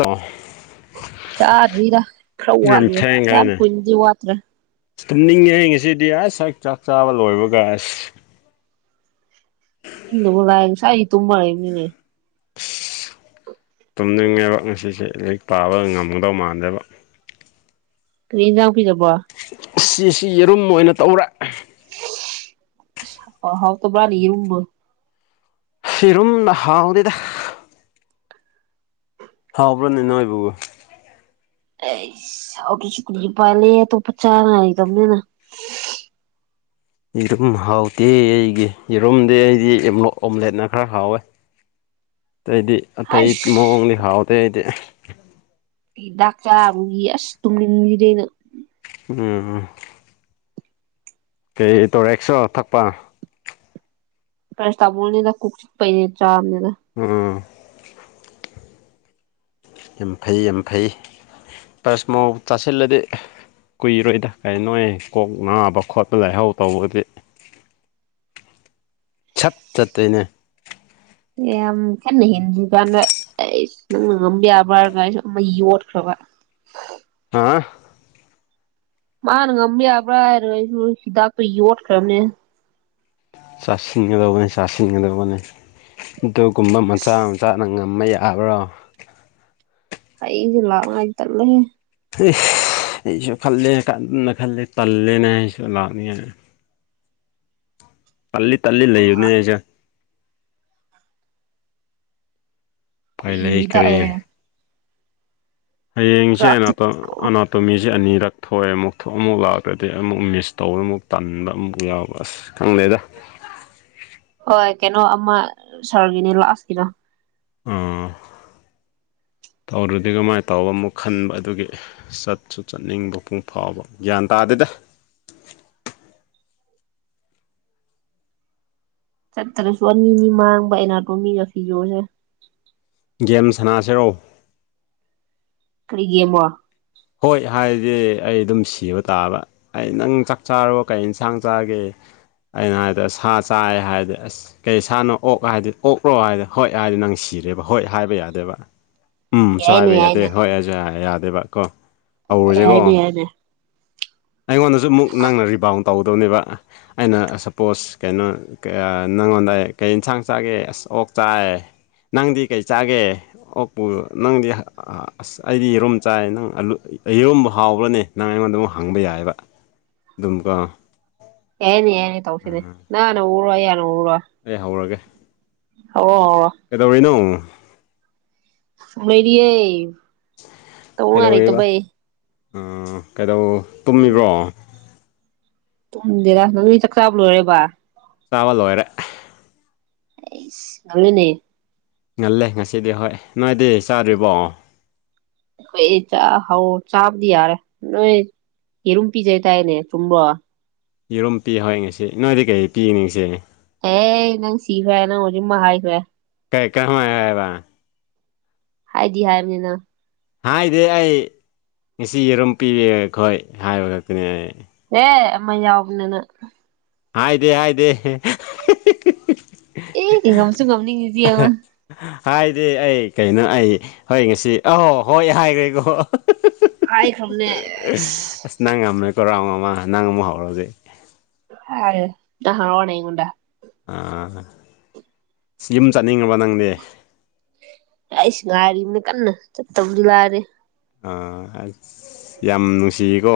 ꯑꯣ ꯆꯥꯗ꯭ꯔꯤꯗ ꯈꯔ ꯌꯥꯝ ꯋꯥꯠꯂꯤꯌꯦ ꯌꯥꯝ ꯀꯨꯢꯅꯗꯤ ꯋꯥꯠꯇ꯭ꯔꯦ ꯇꯨꯝꯅꯤꯡꯉꯦꯍꯦ ꯉꯁꯤꯗꯤ ꯑꯁ ꯍꯦꯛ ꯆꯥꯛ ꯆꯥꯕ ꯂꯣꯏꯕꯒ ꯑꯁ [unintelligible] ꯇꯨꯝꯕ ꯂꯩꯕꯅꯤꯅꯦ ꯇꯨꯝꯅꯤꯡꯉꯦꯕ ꯉꯁꯤꯁꯦ ꯂꯥꯏꯔꯤꯛ ꯄꯥꯕ ꯉꯝꯒꯗꯧ ꯃꯥꯟꯗꯦꯕ ꯀ꯭ꯔꯤ ꯖꯥꯡ ꯄꯤꯖꯕꯣ ꯑꯁꯤꯁꯤ ꯌꯦꯔꯨꯝ ꯑꯣꯏꯅ ꯇꯧꯔꯦ ꯍꯥꯎ ꯇꯕ꯭ꯔꯥꯅꯤ ꯌꯦꯔꯨꯝꯕꯣ ꯍꯦꯔꯣꯝꯅ ꯍꯥꯎꯗꯦꯗ ꯍꯥꯎꯕ꯭ꯔꯥꯅꯦ ꯅꯣꯏꯕꯨ ꯑꯦꯁꯨ [unintelligible] ꯑꯇꯣꯞꯄ ꯆꯥꯅꯉꯥꯢ ꯂꯩꯇꯔꯅꯤꯅ ꯑꯗꯨꯝ ꯍꯥꯎꯇꯦ ꯑꯩꯒꯤ ꯌꯦꯔꯨꯝꯗꯤ ꯑꯩꯗꯤ ꯑꯣꯝꯂꯦꯠꯅ ꯈꯔ ꯍꯥꯎꯋꯦ ꯑꯇꯩꯗꯤ ꯑꯇꯩ ꯍꯩꯁ ꯃꯑꯣꯡꯗꯤ ꯍꯥꯎꯗꯦ ꯑꯩꯗꯤ ꯍꯤꯗꯥꯛ ꯆꯥꯕꯒꯤ ꯑꯁ ꯇꯨꯝꯅꯤꯡꯉꯤ [unintelligible] ꯎꯝ ꯀꯩ ꯇꯣꯔꯦꯛꯁꯣ ꯊꯛꯄ ꯄꯩꯔꯥꯁꯤꯇꯥꯃꯣꯜꯅꯤꯗ ꯀꯣꯛ ꯆꯤꯛꯄꯩ ꯆꯥꯕꯅꯤꯗ ꯎꯝ ꯌꯥꯝ ꯐꯩ ꯌꯥꯝ ꯐꯩ ꯄꯩꯔꯁꯤꯃꯣꯜ ꯆꯥꯁꯤꯜꯂꯗꯤ ꯀꯨꯏꯔꯣꯏꯗ ꯀꯩꯅꯣꯢ ꯀꯣꯛ ꯅꯥꯕ ꯈꯣꯠꯄ ꯂꯥꯏꯍꯧ ꯇꯧꯕꯗꯤ ꯁꯞ ꯆꯠꯇꯣꯢꯅꯦ ꯌꯥꯝ [unintelligible] ꯍꯤꯟꯗꯤ ꯀꯟꯗꯥ ꯑꯩꯁ ꯅꯪꯅ ꯉꯝꯕ ꯌꯥꯕ꯭ꯔꯥ ꯍꯥꯢꯔꯒ ꯑꯃ ꯌꯣꯠꯈ꯭ꯔꯕ ꯍꯥ ꯃꯥꯅ ꯉꯝꯕ ꯌꯥꯕ꯭ꯔꯥ ꯍꯥꯏꯔ ꯑꯩꯅ ꯍꯤꯗꯥꯛꯇꯨ ꯌꯣꯠꯈ꯭ꯔꯕꯅꯦ ꯆꯥꯁꯤꯟꯒꯗꯧꯕꯅꯤ ꯆꯥꯁꯤꯟꯒꯗꯧꯕꯅꯤ ꯑꯗꯨꯒꯨꯝꯕ ꯃꯆꯥ ꯑꯁ ꯃꯆꯥꯅ ꯉꯝꯃ ꯌꯥ ꯇꯥꯕ꯭ꯔꯣ ꯑꯩꯒꯤ [unintelligible] ꯍꯦꯁ ꯑꯩꯁꯨ ꯈꯜꯂꯦ ꯀꯅ ꯈꯜꯂꯦ ꯇꯜꯂꯦꯅꯦ ꯑꯩꯁꯨ ꯂꯥꯛꯅꯤ ꯄꯜꯂꯤ ꯇꯜꯂꯤ ꯂꯩꯕꯅꯦ ꯑꯩꯁꯦ ꯎꯄꯥꯏ ꯂꯩꯈ꯭ꯔꯦ ꯈꯣꯏꯏꯔꯤꯇꯛꯏ ꯍꯌꯦꯡꯁꯦ ꯆꯥꯛꯇꯤ ꯑꯩꯅꯥꯛꯇ ꯑꯅꯥ ꯇꯨꯝꯃꯤꯁꯦ ꯑꯅꯤꯔꯛ ꯊꯣꯛꯑꯦ ꯑꯃꯨꯛ ꯊꯣꯛ ꯑꯃꯨꯛ ꯂꯥꯛꯈꯔꯥꯗꯤ ꯑꯃꯨꯛ ꯃꯤꯁ ꯇꯧꯔ ꯑꯃꯨꯛ ꯇꯟꯅ ꯑꯃꯨꯛ ꯌꯥꯎꯕ ꯑꯁ ꯑꯁ ꯈꯪꯗꯦꯗꯥ ꯍꯣꯏ ꯀꯩꯅꯣ ꯑꯃ ꯁꯥꯔꯒꯤꯅꯦ ꯂꯥꯁ ꯀꯤꯗꯣ ꯑꯥ ꯊꯥꯎꯗꯨꯗꯤ ꯀꯃꯥꯏ ꯇꯧꯕ ꯑꯃꯨꯛ ꯈꯟꯕ ꯑꯗꯨꯒꯤ ꯆꯠꯁꯨ ꯆꯠꯅꯤꯡꯕ ꯄꯨꯡ ꯐꯥꯎꯕ ꯒ꯭ꯌꯥꯟ ꯇꯥꯗꯦꯗꯥ ꯆꯠꯇ꯭ꯔꯁꯨ ꯑꯅꯤ ꯑꯅꯤ ꯃꯥꯡꯕ ꯑꯦꯅꯥꯇꯣꯃꯤꯒ ꯐꯤꯖꯣꯁꯦ ꯒꯦꯝ ꯁꯥꯟꯅꯥꯁꯤꯔꯣ ꯀꯔꯤꯒꯤ ꯑꯃꯨꯛ ꯍꯣꯏ ꯍꯥꯏꯗꯤ ꯑꯩ ꯑꯗꯨꯝ ꯁꯤꯕ ꯇꯥꯕ ꯑꯩ ꯅꯪ ꯆꯥꯛ ꯆꯥꯔꯕꯣ ꯀꯩ ꯏꯟꯁꯥꯡ ꯆꯥꯒꯦ ꯑꯩꯅ ꯍꯥꯏꯗꯣ ꯁꯥ ꯆꯥꯏ ꯍꯥꯏꯗꯤ ꯑꯁ ꯀꯩ ꯏꯁꯥꯅꯣ ꯑꯣꯛ ꯍꯥꯏꯗꯤ ꯑꯣꯛꯂ꯭ꯔꯣ ꯍꯥꯏꯗꯤ ꯍꯣꯏ ꯍꯥꯏꯗꯤ ꯅꯪ ꯁꯤꯔꯦꯕ ꯍꯣꯏ ꯍꯥꯏꯕ ꯌꯥꯗꯦꯕ ꯎꯝꯁꯨ ꯌꯥꯏꯅꯦ ꯍꯥꯏꯕ ꯌꯥꯗꯦ ꯌꯥꯏꯅꯦ ꯍꯣꯏ ꯑꯗꯨ ꯌꯥꯗꯦꯕ ꯀꯣ ꯍꯧꯔꯁꯦꯀꯣ ꯍꯥꯏꯅꯦ ꯍꯥꯏꯅꯦ ꯑꯩꯉꯣꯟꯗꯁꯨ ꯑꯃꯨꯛ ꯅꯪꯅ ꯔꯤꯕꯥꯎ ꯇꯧꯒꯗꯧꯅꯦꯕ ꯑꯩꯅ ꯁꯄꯣꯁ ꯀꯩꯅꯣ ꯀꯩꯌꯥ ꯅꯪꯉꯣꯟꯗ ꯀꯩ ꯢꯟꯁꯥꯡ ꯆꯥꯒꯦ ꯑꯁ ꯑꯣꯛ ꯆꯥꯏ ꯅꯪꯗꯤ ꯀꯩ ꯆꯥꯒꯦ ꯑꯣꯛꯄꯨ ꯅꯪꯗꯤ ꯑꯁ ꯑꯩꯗꯤ ꯌꯦꯔꯨꯝ ꯆꯥꯏ ꯅꯪ ꯑꯂꯨ ꯑꯌꯣꯟꯝ ꯍꯥꯎꯕ꯭ꯔꯅꯦ ꯅꯪ ꯑꯩꯉꯣꯟꯗ ꯑꯃꯨꯛ ꯍꯪꯕ ꯌꯥꯏꯑꯕ ꯑꯗꯨꯝ ꯀꯣ ꯌꯥꯢꯅꯦ ꯌꯥꯢꯅꯦ ꯇꯧꯁꯤꯅꯦ ꯅꯪꯅ ꯎꯔꯣꯏ ꯌꯥꯅ ꯎꯔꯣꯢ ꯑꯩ ꯍꯧꯔꯒꯦ ꯍꯧ ꯑꯣ ꯀꯩꯗꯧꯔꯤꯅꯣ ꯁꯨꯝ ꯂꯩꯔꯤꯌꯦ ꯇꯧꯅꯤꯡꯉꯥꯏ ꯀꯩꯗꯧꯔꯤꯕ ꯂꯩꯇꯕꯩ ꯀꯩꯗꯧ ꯇꯨꯝꯃꯤꯕ꯭ꯔꯣ ꯇꯨꯝꯗꯦꯗꯥ ꯃꯤ ꯆꯥꯛ ꯆꯥꯕ ꯂꯣꯏꯔꯦꯕ ꯆꯥꯕ ꯂꯣꯏꯔꯦ ꯑꯩꯁ ꯉꯜꯂꯤꯅꯦ ꯉꯜꯂꯦ ꯉꯁꯤꯗꯤ ꯍꯣꯏ ꯅꯣꯏꯗꯤ ꯆꯥꯗ꯭ꯔꯤꯕꯣ ꯑꯩꯈꯣꯏ ꯆꯥꯛ ꯍꯥꯎ ꯆꯥꯕꯗꯤ ꯌꯥꯔꯦ ꯅꯣꯏ ꯌꯦꯔꯨꯝ ꯄꯤꯖꯩꯇꯥꯥꯏꯅꯦ ꯆꯨꯝꯕ꯭ꯔꯣ ꯌꯦꯔꯣꯝ ꯄꯤꯍꯥꯏ ꯉꯁꯤ ꯅꯣꯏꯗꯤ ꯀꯩ ꯄꯤꯅꯤ ꯉꯁꯤ ꯑꯦ ꯅꯪ ꯁꯤꯈꯔ꯭ꯦ ꯅꯪ ꯍꯧꯖꯤꯛ ꯃꯥꯏ ꯈꯔ꯭ꯦ ꯀꯩ ꯀꯃꯥꯏ ꯍꯥꯌꯦꯕꯥ ꯍꯥꯏꯗꯤ ꯍꯥꯏꯕꯅꯤ ꯅꯪ ꯍꯥꯏꯗꯦ ꯑꯩ ꯉꯁꯤ ꯌꯦꯔꯨꯝ ꯄꯤꯔꯦ ꯑꯩꯈꯣꯏ ꯍꯥꯏꯕ ꯈꯛꯇꯅꯦ ꯑꯩ ꯑꯦ ꯑꯃ ꯌꯥꯎꯕꯅꯤꯅꯥ ꯍꯥꯏꯗꯦ ꯍꯥꯏꯗꯦ ꯑꯦ ꯉꯝꯁꯨ ꯉꯝꯅꯤꯡꯉꯤꯁꯤ ꯌꯦꯡꯉꯣ ꯍꯥꯏꯗꯤ ꯑꯩ ꯀꯩꯅꯣ ꯑꯩ ꯍꯣꯏ ꯉꯁꯤ ꯑꯍꯣ ꯍꯣꯏ ꯍꯥꯏꯈ꯭ꯔꯦꯀꯣ ꯍꯥꯏꯈꯔꯕꯅꯦ ꯑꯁ ꯑꯁ ꯅꯪ ꯉꯝꯃꯦꯀꯣꯔꯥꯎꯟ ꯑꯃ ꯅꯪ ꯑꯃꯃꯨꯛ ꯍꯧꯔꯣꯖꯤꯛ ꯍꯥꯏ ꯅꯪ ꯍꯔꯥꯎꯔꯅꯥ ꯑꯩꯉꯣꯟꯗꯥ ꯑ ꯌꯨꯝ ꯆꯠꯅꯤꯡꯉꯕ ꯅꯪꯗꯤ ꯑꯩꯁꯨ ꯉꯥꯏꯔꯤꯕꯅꯤ ꯀꯟꯅ ꯆꯠꯇꯧꯕꯗꯤ ꯂꯥꯏꯔꯦ ꯑꯥ ꯑꯁ ꯌꯥꯝ ꯅꯨꯡꯁꯤꯀꯣ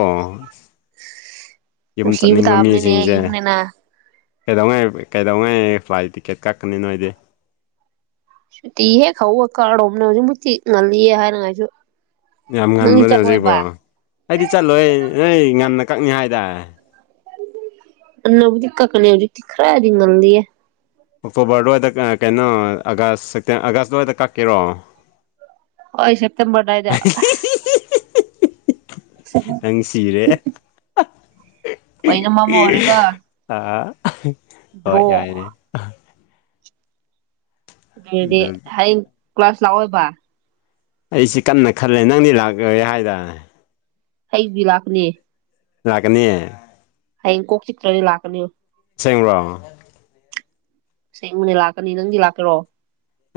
ꯌꯨꯝ ꯅꯨꯡꯁꯤꯕ ꯆꯠꯅꯤꯡꯕ ꯇꯥꯕꯅꯤꯅꯦ ꯃꯤꯁꯤꯡꯁꯦ ꯌꯨꯝꯅꯤꯅ ꯀꯩꯗꯧꯉꯩ ꯀꯩꯗꯧꯉꯩ ꯐ꯭ꯂꯥꯏꯠ ꯇꯤꯀꯦꯠ ꯀꯛꯀꯅꯤ ꯅꯣꯏꯗꯤ ꯁꯨꯇꯤ ꯍꯦꯛ ꯍꯧꯕ ꯀꯥꯔ꯭ꯗꯣꯕꯅꯦ ꯍꯨꯖꯤꯛ ꯃꯨꯠꯇꯤ ꯉꯜꯂꯤꯌꯦ ꯍꯥꯏꯅꯉꯥꯏꯖꯨ ꯌꯥꯝ ꯉꯟꯕ꯭ꯔꯅꯦ ꯍꯧꯖꯤꯛꯕꯣ ꯑꯩꯗꯤ ꯆꯠꯂꯣꯏ ꯅꯣꯏ ꯉꯟꯅ ꯀꯛꯅꯤ ꯍꯥꯏꯗꯥꯏ ꯑꯅꯧꯕꯨꯗꯤ ꯀꯛꯀꯅꯤ ꯍꯧꯖꯤꯛꯇꯤ ꯈꯔꯗꯤ ꯉꯜꯂꯤꯌꯦ ꯑꯣꯛꯇꯣꯕꯔꯗꯋꯥꯏꯗ ꯀꯩꯅꯣ ꯑꯥꯒꯁ ꯁꯦꯛꯇꯦꯝ ꯑꯥꯒꯁꯗꯋꯥꯏꯗ ꯀꯛꯀꯦꯔꯣ ꯍꯣꯏ ꯁꯦꯞꯇꯦꯝꯕꯔꯗꯥꯏꯗ ꯅꯪ ꯁꯤꯔꯦ ꯂꯣꯏꯅꯃꯛ ꯑꯃ ꯑꯣꯏꯔꯒ ꯑ ꯍꯣꯏ ꯗ꯭ꯔꯣ ꯌꯥꯏꯅꯦ ꯑꯗꯨꯗꯤ ꯑꯗꯨ ꯍꯌꯦꯡ ꯀ꯭ꯂꯥꯁ ꯂꯥꯛꯑꯣꯏꯕ ꯑꯩꯁꯤ ꯀꯟꯅ ꯈꯜꯂꯦ ꯅꯪꯗꯤ ꯂꯥꯛꯂꯦ ꯍꯥꯏꯗꯥ ꯑꯩꯕꯤ ꯂꯥꯛꯅꯦ ꯂꯥꯛꯀꯅꯤ ꯑꯩ ꯀꯣꯛ ꯆꯤꯀꯞꯒꯤ ꯂꯥꯛꯀꯅꯤ [unintelligible] ꯁꯦꯡꯕꯅꯤ ꯂꯥꯛꯀꯅꯤ ꯅꯪꯗꯤ ꯂꯥꯛꯇꯔꯣ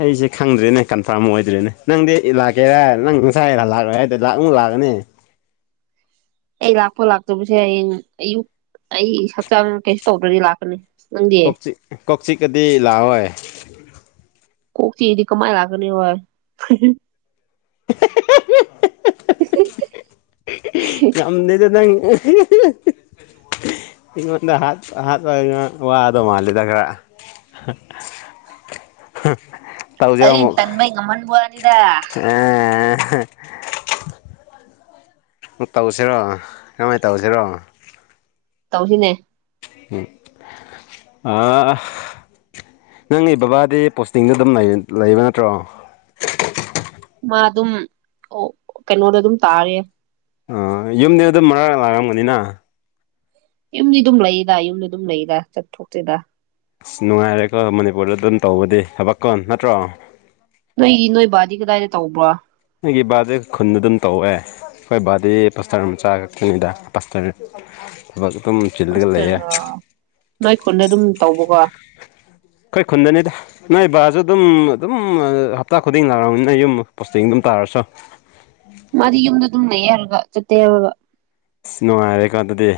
ꯑꯩꯁꯦ ꯈꯪꯗ꯭ꯔꯦꯅꯦ ꯀꯟꯐꯥꯔꯝ ꯑꯣꯏꯗ꯭ꯔꯦꯅꯦ ꯅꯪꯗꯤ ꯏꯂꯥꯛꯀꯦꯔꯥ ꯅꯪ ꯉꯁꯥꯏꯅ ꯂꯥꯛꯂꯣꯏ ꯍꯥꯏꯗꯨ ꯂꯥꯛꯃꯨꯛ ꯂꯥꯛꯀꯅꯤ ꯑꯩ ꯂꯥꯛꯄ ꯂꯥꯛꯇꯕꯁꯦ ꯍꯌꯦꯡ ꯑꯌꯨꯛ ꯑꯩ ꯍꯛꯆꯥꯡ ꯀꯩꯁꯨ ꯇꯧꯗ꯭ꯔꯗꯤ ꯂꯥꯛꯀꯅꯤ ꯅꯪꯗꯤ ꯀꯣꯛꯆꯤꯛ ꯀꯣꯛꯆꯤꯛ ꯑꯗꯤ ꯂꯥꯛꯑꯣꯏ ꯀꯣꯛꯆꯤꯛꯑꯗꯤ ꯀꯃꯥꯏ ꯂꯥꯛꯀꯅꯤ ꯑꯣꯏ [inaudible] ꯉꯝꯗꯦꯗ ꯅꯪ ꯏꯪꯉꯣꯟꯗ ꯍꯥꯠ ꯍꯥꯠꯄꯥ ꯉꯥ ꯋꯥ ꯑꯗꯣ ꯃꯥꯜꯂꯤꯗ ꯈꯔꯥ [inaudible] ꯑꯩ ꯇꯟ ꯕꯩ ꯉꯝꯃꯟꯕꯣ ꯋꯥꯅꯤꯗ [unintelligible] ꯇꯧꯁꯤꯔꯣ ꯀꯔꯃꯥꯏꯅ ꯇꯧꯁꯤꯔꯣ ꯇꯧꯁꯤꯅꯦ ꯎ ꯑꯥ ꯅꯪꯒꯤ ꯕꯕꯥꯗꯤ ꯄꯣꯁꯇꯤꯡꯗ ꯑꯗꯨꯝ ꯂꯩꯕ ꯅꯠꯇ꯭ꯔꯣ ꯃꯥ ꯑꯗꯨꯝ ꯑꯣ ꯀꯩꯅꯣꯗ ꯑꯗꯨꯝ ꯇꯥꯔꯤꯌꯦ ꯑ ꯌꯨꯝꯗꯤ ꯑꯗꯨꯝ ꯃꯔꯛ ꯂꯥꯛꯔꯝꯒꯅꯤꯅ ꯌꯨꯝꯗꯤ ꯑꯗꯨꯝ ꯂꯩꯗ ꯌꯨꯝꯗꯤ ꯑꯗꯨꯝ ꯂꯩꯗ ꯆꯠꯊꯣꯛꯇ꯭ꯔꯤꯗ ꯑꯁ ꯅꯨꯡꯉꯥꯏꯔꯦꯀꯣ ꯃꯅꯤꯄꯨꯔꯗ ꯑꯗꯨꯝ ꯇꯧꯕꯗꯤ ꯊꯕꯛꯀꯣꯟ ꯅꯠꯇ꯭ꯔꯣ ꯅꯣꯏꯗꯤ ꯅꯣꯏ ꯕꯥꯗꯤ ꯀꯗꯥꯏꯗ ꯇꯧꯕ꯭ꯔꯣ ꯑꯩꯒꯤ ꯕꯥꯔꯗꯦ ꯈꯨꯟꯗ ꯑꯗꯨꯝ ꯇꯧꯑꯦ ꯍꯈꯣꯏ ꯕꯥꯗꯤ ꯄꯁꯇꯔ ꯑꯃ ꯆꯥ ꯈꯛꯇꯅꯤꯗ ꯄꯥꯁꯇꯔ ꯊꯕꯛ ꯑꯗꯨꯝ ꯆꯤꯜꯂꯒ ꯂꯩꯌꯦ ꯄꯥꯁꯇꯔ ꯅꯣꯏ ꯈꯨꯟꯗ ꯑꯗꯨꯝ ꯇꯧꯕꯀꯣ ꯑꯩꯈꯣꯏ ꯈꯨꯟꯗꯅꯤꯗ ꯅꯣꯏ ꯕꯥꯁꯨ ꯑꯗꯨꯝ ꯑꯗꯨꯝ ꯍꯞꯇꯥ ꯈꯨꯗꯤꯡ ꯂꯥꯛꯔꯝꯅꯤꯅ ꯌꯨꯝ ꯆꯦꯡ ꯑꯗꯨꯝ ꯇꯥꯔꯁꯨ ꯃꯥꯗꯤ ꯌꯨꯝꯗ ꯑꯗꯨꯝ ꯂꯩꯔꯒ ꯆꯠꯇꯦ ꯌꯥꯔꯒ ꯅꯨꯡꯉꯥꯏꯔꯀꯥꯟꯗꯗꯤ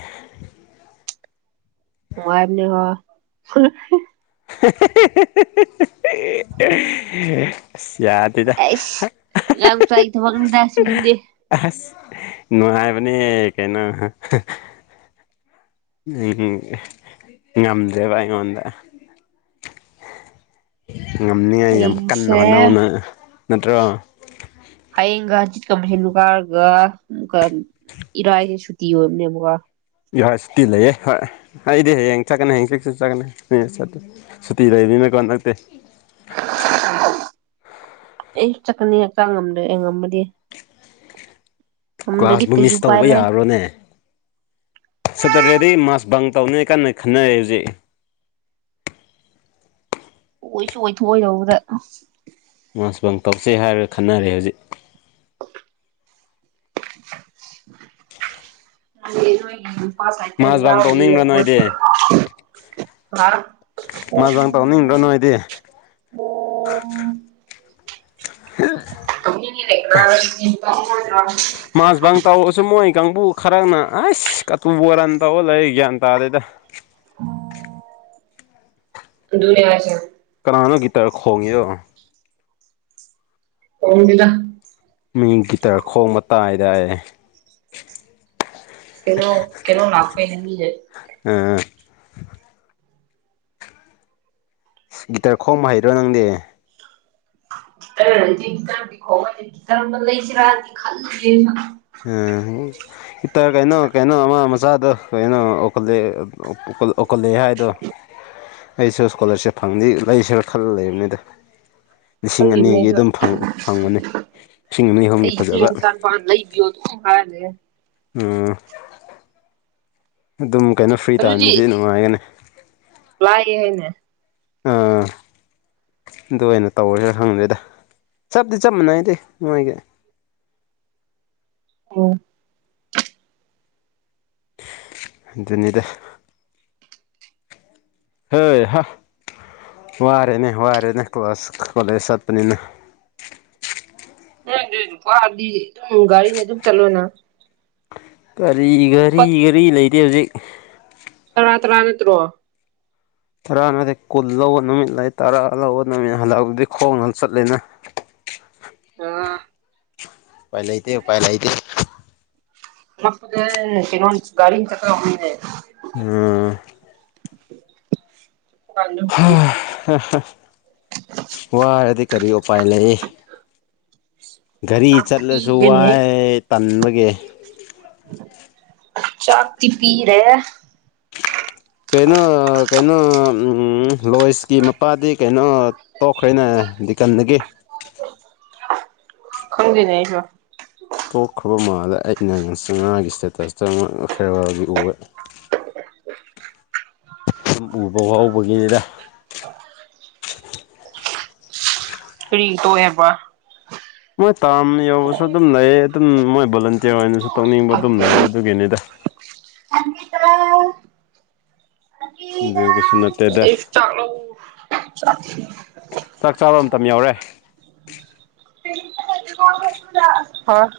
ꯅꯨꯡꯉꯥꯏꯕꯅꯤꯀꯣ [unintelligible] ꯑꯁ ꯑꯉꯥꯡ ꯃꯆꯥꯏ ꯊꯕꯛꯅꯤꯇ ꯁꯤ ꯃꯨꯗꯦ ꯑꯁ ꯅꯉꯥꯏꯕ ꯀꯩꯅꯣ ꯎꯝ ꯉꯝꯗꯦꯕ ꯑꯩꯒꯣꯟꯗ ꯉꯝꯅꯤꯉ ꯌꯥꯝ ꯀꯟꯅ ꯍꯌꯦꯡꯁꯦ ꯍꯣꯠꯅ ꯅꯠꯇ꯭ꯔꯣ ꯍꯌꯦꯡꯒ ꯆꯤꯠꯀ ꯃꯁꯦ [unintelligible] ꯏꯔꯥꯏꯁꯦ ꯁꯨꯇꯤ ꯑꯣꯏꯕꯅꯦꯕꯀ ꯌꯥꯍꯣꯏ ꯁꯨꯇꯤ ꯂꯩꯑꯌꯦ ꯍꯣꯏ ꯑꯩꯗꯤ ꯍꯌꯦꯡ ꯆꯠꯀꯅꯤ ꯍꯌꯦꯡ ꯆꯁꯨꯠ ꯆꯠꯀꯅꯤ ꯆꯦ ꯁꯨꯇꯤ ꯂꯩꯅꯤꯅ ꯀꯣꯟꯅꯛꯇꯦ [inaudible] ꯑꯩ ꯆꯠꯀꯅꯤ ꯍꯛꯆꯥꯡ ꯉꯝꯗꯦ ꯑꯩ ꯉꯝꯃꯗꯤ ꯉꯝꯗ꯭ꯔꯗꯤ ꯀ꯭ꯂꯥꯁꯕꯨ ꯀꯩ ꯃꯤꯁ ꯎꯄꯥꯏ ꯇꯧꯕ ꯂꯩ ꯌꯥꯔꯣꯅꯦ ꯁꯇꯔꯗꯦꯗꯒꯤ ꯃꯥꯁ ꯕꯪ ꯇꯧꯅꯤ ꯀꯥꯟ ꯈꯟꯅꯔꯦ ꯍꯧꯖꯤꯛ ꯑꯣꯏꯁꯨ ꯑꯣꯏꯊꯣꯛꯑꯣꯏꯗꯧꯕꯗ ꯃꯥꯁꯄꯪ ꯇꯧꯁꯦ ꯍꯥꯏꯔꯒ ꯈꯟꯅꯔꯦ ꯍꯧꯖꯤꯛ [inaudible] ꯃꯥꯁ ꯕꯥꯡ ꯇꯧꯅꯤꯡꯕ꯭ꯔꯥ ꯅꯣꯏꯗꯤ [unintelligible] [unintelligible] ꯇꯧꯅꯤꯡꯏꯗꯣ ꯅꯣꯏꯗꯤ [unintelligible] ꯃꯥꯁꯕꯪ ꯇꯧꯔꯁꯨ ꯃꯣꯏ ꯀꯥꯡꯕꯨ ꯈꯔꯛꯅ ꯑꯁ ꯀꯇꯨꯕꯣꯔꯟ ꯇꯧꯔ ꯂꯩ ꯒ꯭ꯌꯥꯟ ꯇꯥꯗꯩꯗ [inaudible] ꯑꯗꯨꯅꯑꯦ ꯍꯥꯌꯁꯦ ꯀꯅꯥꯅꯣ ꯒꯤꯇꯔ ꯈꯣꯡꯉꯤꯌꯣ [unintelligible] ꯃꯤ ꯒꯤꯇꯔ ꯈꯣꯡꯕ ꯇꯥꯏꯗꯥ ꯀꯩꯅꯣ ꯀꯩꯅꯣ [unintelligible] ꯎꯝ ꯒꯤꯇꯔ ꯈꯣꯝꯕ ꯍꯩꯗ꯭ꯔꯣ ꯅꯪꯗꯤ [unintelligible] ꯂꯩꯁꯤ ꯔꯗꯤ ꯈ ꯎꯝ ꯏꯇꯔ ꯀꯩꯅꯣ ꯀꯩꯅꯣ ꯑꯃ ꯃꯆꯥꯗꯣ ꯀꯩꯅꯣ [unintelligible] ꯑꯣꯈꯠꯂꯛꯑꯦ ꯍꯥꯏꯗꯣ ꯑꯩꯁꯨ ꯏꯁꯀꯣꯂꯥꯔꯁꯤꯞ ꯐꯪꯗꯤ ꯂꯩꯁꯤꯔ ꯈꯜꯂ ꯂꯩꯕꯅꯤꯗ ꯂꯤꯁꯤꯡ ꯈꯜꯂꯤꯕꯅꯦ ꯑꯅꯤꯒꯤ ꯑꯩꯁꯨ ꯑꯗꯨꯝ ꯐꯪꯕꯅꯤ ꯂꯤꯁꯤꯡ ꯑꯅꯤ ꯑꯩ ꯑꯍꯨꯝꯒꯤ ꯏꯆꯦ ꯐꯖꯕ [unintelligible] [unintelligible] ꯑꯗꯨꯝ ꯀꯩꯅꯣ ꯐ꯭ꯔꯤ ꯑꯗꯨꯗꯤ ꯇꯥꯟꯗꯗꯤ ꯅꯨꯡꯉꯥꯏꯒꯅꯤ [unintelligible] ꯑꯥ ꯑꯗꯨ ꯑꯣꯏꯅ ꯇꯧꯔꯦꯁꯨꯅ ꯍꯪꯗꯦꯗ ꯆꯞꯗꯤ ꯆꯞ ꯃꯥꯟꯅꯩꯗꯤ ꯅꯣꯏꯒꯤ ꯎꯝ ꯑꯗꯨꯅꯤꯗ ꯍꯣꯏ ꯍ ꯋꯥꯔꯦꯅꯦ ꯋꯥꯔꯦꯅꯦ ꯀ꯭ꯂꯥꯁ ꯀꯣꯂꯦꯖ ꯆꯠꯄꯅꯤꯅ [unintelligible] ꯒꯔꯤꯅꯥ ꯑꯗꯨꯝ ꯆꯇꯂꯣꯅ ꯀꯒꯥꯔꯤ ꯒꯥꯔꯤ ꯒꯥꯔꯤ ꯂꯩꯇꯦ ꯍꯧꯖꯤꯛ ꯇꯧꯔꯥ ꯇꯔꯥ ꯅꯠꯇ꯭ꯔꯣ ꯇꯔꯥꯅꯗꯤ ꯀꯨꯟ ꯂꯧꯕ ꯅꯨꯃꯤꯠ ꯂꯩ ꯇꯔꯥ ꯂꯧꯕ ꯅꯨꯃꯤꯠ ꯍꯜꯂꯛꯑꯕꯨꯗꯤ ꯈꯣꯡꯅ ꯆꯠꯂꯤꯅ ꯑꯥ ꯎꯄꯥꯏ ꯂꯩꯇꯦ ꯎꯄꯥꯏ ꯂꯩꯇꯦ [unintelligible] ꯀꯩꯅꯣ ꯒꯥꯔꯤ ꯆꯀ [unintelligible] ꯎꯝ [unintelligible] [unintelligible] ꯋꯥꯔꯗꯤ ꯀꯔꯤ ꯎꯄꯥꯏ ꯂꯩ ꯒꯥꯔꯤ ꯆꯥꯛꯇꯤ ꯆꯠꯂꯁꯨ ꯄꯤꯗꯦꯅꯦ ꯋꯥꯏ ꯇꯟꯕꯒꯦ ꯆꯥꯥꯛꯇꯤ ꯄꯤꯔꯦ ꯀꯩꯅꯣ ꯀꯩꯅꯣ ꯂꯣꯏꯁꯀꯤ ꯃꯄꯥꯗꯤ ꯀꯩꯅꯣ ꯇꯣꯛꯈ꯭ꯔꯦꯅ ꯗꯤꯀꯟꯗꯒꯤ ꯈꯪꯗꯦꯅꯦ ꯑꯩꯁꯨ ꯇꯣꯛꯈ꯭ꯔꯕ ꯃꯥꯥꯗ ꯑꯩꯅ [unintelligible] ꯉꯥꯒꯤ ꯏꯁꯇꯦꯇꯁꯇ ꯐꯦꯔꯋꯥꯜꯒꯤ ꯎꯋꯦ ꯎꯕ ꯍꯥꯎꯕꯒꯤꯅꯤꯗ [inaudible] ꯀꯔꯤ ꯇꯣꯌꯦꯕ ꯃꯣꯏ ꯇꯥꯔꯝ ꯌꯧꯔꯥꯁꯨ ꯑꯗꯨꯝ ꯂꯩ ꯑꯗꯨꯝ ꯃꯣꯏ ꯚꯣꯂꯟꯇꯤꯌꯔ ꯑꯣꯏꯅꯁꯨ ꯇꯧꯅꯤꯡꯕ ꯑꯗꯨꯝ ꯂꯩ ꯑꯗꯨꯒꯤꯅꯤꯗ ꯑꯥ ꯃꯤꯇ꯭ꯔꯥ ꯑꯗꯨ ꯀꯩꯁꯨ ꯅꯠꯇꯦꯗ [unintelligible] ꯆꯥꯛ ꯆꯥꯕ ꯃꯇꯝ ꯌꯥꯎꯔꯦ [unintelligible] ꯍꯣꯏ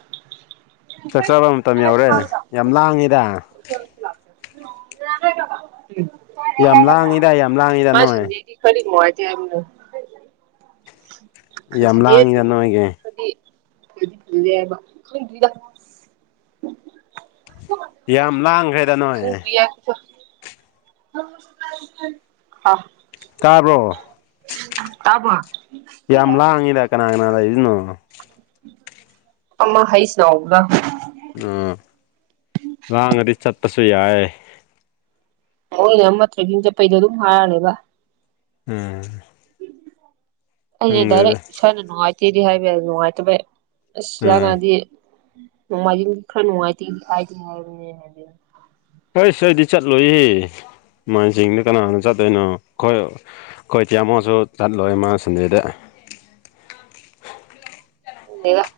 ꯆꯥꯛꯆꯥꯥꯕ ꯃꯇꯝ ꯌꯧꯔꯦ ꯌꯥꯝ ꯂꯥꯡꯉꯤꯗ [inaudible] ꯌꯥꯝ ꯂꯥꯡꯉꯤꯗ ꯌꯥꯝ ꯂꯥꯡꯉꯤꯗ ꯅꯣꯏ ꯐꯔꯤꯛ ꯅꯨꯉꯥꯏꯇꯦ ꯍꯥꯏꯕꯅꯦ ꯈꯪ ꯌꯥꯝ ꯁꯟꯗꯦ ꯂꯥꯡꯉꯤꯗ ꯇꯔ꯭ꯦꯀꯤꯡ ꯅꯣꯏꯒꯤ ꯆꯠꯄꯤꯈꯔ꯭ꯗꯤ ꯐꯗꯤ ꯐꯖꯗꯦꯕ ꯈꯪꯗꯔ꯭ꯤꯗ ꯌꯥꯝ ꯂꯥꯡꯒꯔꯦ ꯈꯪꯗꯔ꯭ꯤꯌꯦ ꯑꯩꯁꯨ [unintelligible] ꯇꯥꯕ꯭ꯔꯣ ꯇꯥꯕꫭ ꯌꯥꯝ ꯂꯥꯡꯉꯤꯗ ꯀꯅꯥ ꯀꯅꯥꯗꯂꯩꯅꯣ ꯑꯃ ꯍꯁꯅꯥ ꯍꯧꯕꯔ ꯑꯥ ꯂꯥꯡꯉꯗꯤ ꯆꯠꯇꯁꯨ ꯌꯥꯏꯦ [unintelligible] ꯆꯠꯄꯩꯗꯣ ꯑꯗꯨꯝ ꯐꯔꯅꯦꯕ ꯎꯝ ꯑꯩꯁꯦ ꯗꯤꯔꯦꯠ ꯈꯪꯗ꯭ꯔꯦꯗ ꯏꯁꯥꯅ ꯅꯨꯡꯉꯥꯏꯇꯤꯗꯤ ꯍꯥꯏꯕ ꯅꯨꯡꯉꯥꯏꯇ ꯑꯁ ꯎꯝ ꯂꯥꯡꯉꯥꯑꯗꯤ ꯅꯣꯡꯃꯥꯏꯖꯤꯡꯒꯤ ꯈꯔ ꯅꯨꯡꯉꯥꯏꯇꯦ ꯍꯥꯏꯗꯤ ꯍꯥꯏꯕꯅꯤ ꯍꯥꯏꯗꯤ ꯍꯩꯁ ꯑꯩꯗꯤ ꯆꯠꯂꯣꯏꯌꯦ ꯃꯥꯟ ꯆꯤꯡꯗ ꯀꯅꯥ ꯍꯥꯟꯅ ꯆꯠꯇꯣꯏꯅꯣ ꯈꯣꯏ ꯑꯩꯈꯣꯏ ꯆꯦ ꯑꯃꯁꯨ ꯆꯠꯂꯣꯏ ꯃꯥ ꯁꯟꯗꯦꯗ [unintelligible]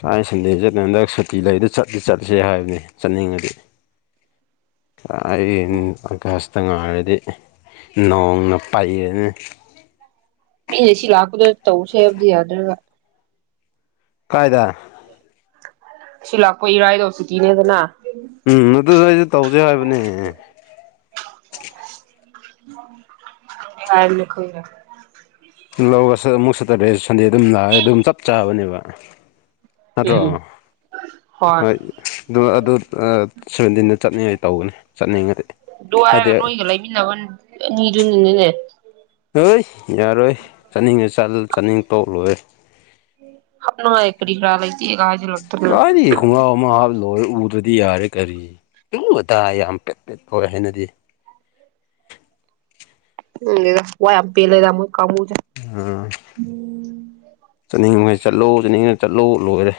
ꯁꯥꯏ ꯁꯟꯗꯦ ꯆꯠꯅ ꯍꯟꯗꯛ ꯁꯨꯇꯤ ꯂꯩꯗ ꯆꯠꯇꯤ ꯆꯠꯁꯦ ꯍꯥꯏꯕꯅꯤ ꯆꯠꯅꯤꯡꯉꯗꯤ꯫ ꯑꯩꯩꯅ ꯑꯀꯥꯁꯇ ꯉꯥꯏꯔꯗꯤ ꯅꯣꯡꯅ ꯄꯥꯏꯔꯅꯤ꯫ ꯃꯤꯅ ꯁꯤ ꯂꯥꯛꯄꯗꯨ ꯇꯧꯁꯦ ꯍꯥꯏꯕꯗꯤ ꯌꯥꯗ꯭ꯔꯒ꯫ ꯀꯥꯏꯗ ꯁꯤ ꯂꯥꯛꯄ ꯏꯔꯥꯏꯗꯣ ꯆꯤꯇꯤꯅꯦꯗꯅ ꯎꯝ ꯑꯗꯨꯗꯣ ꯑꯩꯁꯨ ꯇꯧꯁꯦ ꯍꯥꯏꯕꯅꯦ ꯀꯩ ꯍꯥꯏꯕꯅꯣ ꯈꯪꯗꯔꯦ ꯂꯧꯔ ꯑꯃꯨꯛ ꯁꯦꯇꯔꯗꯦ ꯁꯟꯗꯦꯗ ꯑꯗꯨꯝ ꯂꯥꯛꯑꯦ ꯑꯗꯨꯝ ꯆꯞ ꯆꯥꯕꯅꯦꯕ ꯅꯠꯇ꯭ꯔꯣ ꯎꯝ ꯍꯣꯏ ꯑꯗꯨ ꯑꯗꯨ ꯁꯚꯦꯟꯇꯤꯟꯗ ꯆꯠꯅꯤꯡꯉꯥꯏ ꯇꯧꯒꯅꯤ ꯆꯠꯅꯤꯡꯉꯗꯤ ꯑꯗꯨ ꯍꯥꯏꯗꯤ ꯍꯥꯏꯔꯒ ꯅꯣꯏꯒ ꯂꯩꯃꯤꯟꯅꯕ ꯑꯅꯤꯗꯨꯅꯤꯅꯤꯅꯦ ꯍꯣꯏ ꯌꯥꯔꯣꯏ ꯆꯠꯅꯤꯡꯉ ꯆꯂ ꯆꯥꯅꯤꯡ ꯇꯣꯛꯂꯣꯏꯔꯦ ꯍꯅꯥꯏ ꯀꯔꯤ ꯈꯔꯥ ꯂꯩꯇꯦꯒ ꯍꯥꯏꯖꯤꯟꯂꯛꯇꯅ ꯈꯣꯡꯒꯥꯎ ꯑꯃ ꯍꯥꯞ ꯂꯣꯏꯔꯦ ꯎꯗ꯭ꯔꯗꯤ ꯌꯥꯔꯦ ꯀꯔꯤ ꯎꯕꯇꯥꯥꯏ ꯌꯥꯝ ꯄꯦꯠ ꯄꯦꯠ ꯂꯣꯏꯔꯦ ꯍꯩꯅꯗꯤ꯫ ꯎ ꯗꯦꯗꯥ ꯋꯥ ꯌꯥꯝ ꯄꯦꯠꯂꯦꯗ ꯃꯣꯏ ꯀꯥꯡꯃꯨꯁꯦ ꯑꯥ ꯆꯠꯅꯤꯡꯕꯉꯩ ꯆꯠꯂꯣ ꯆꯠꯅꯤꯡꯉ ꯆꯠꯂꯣ ꯂꯣꯏꯔꯦ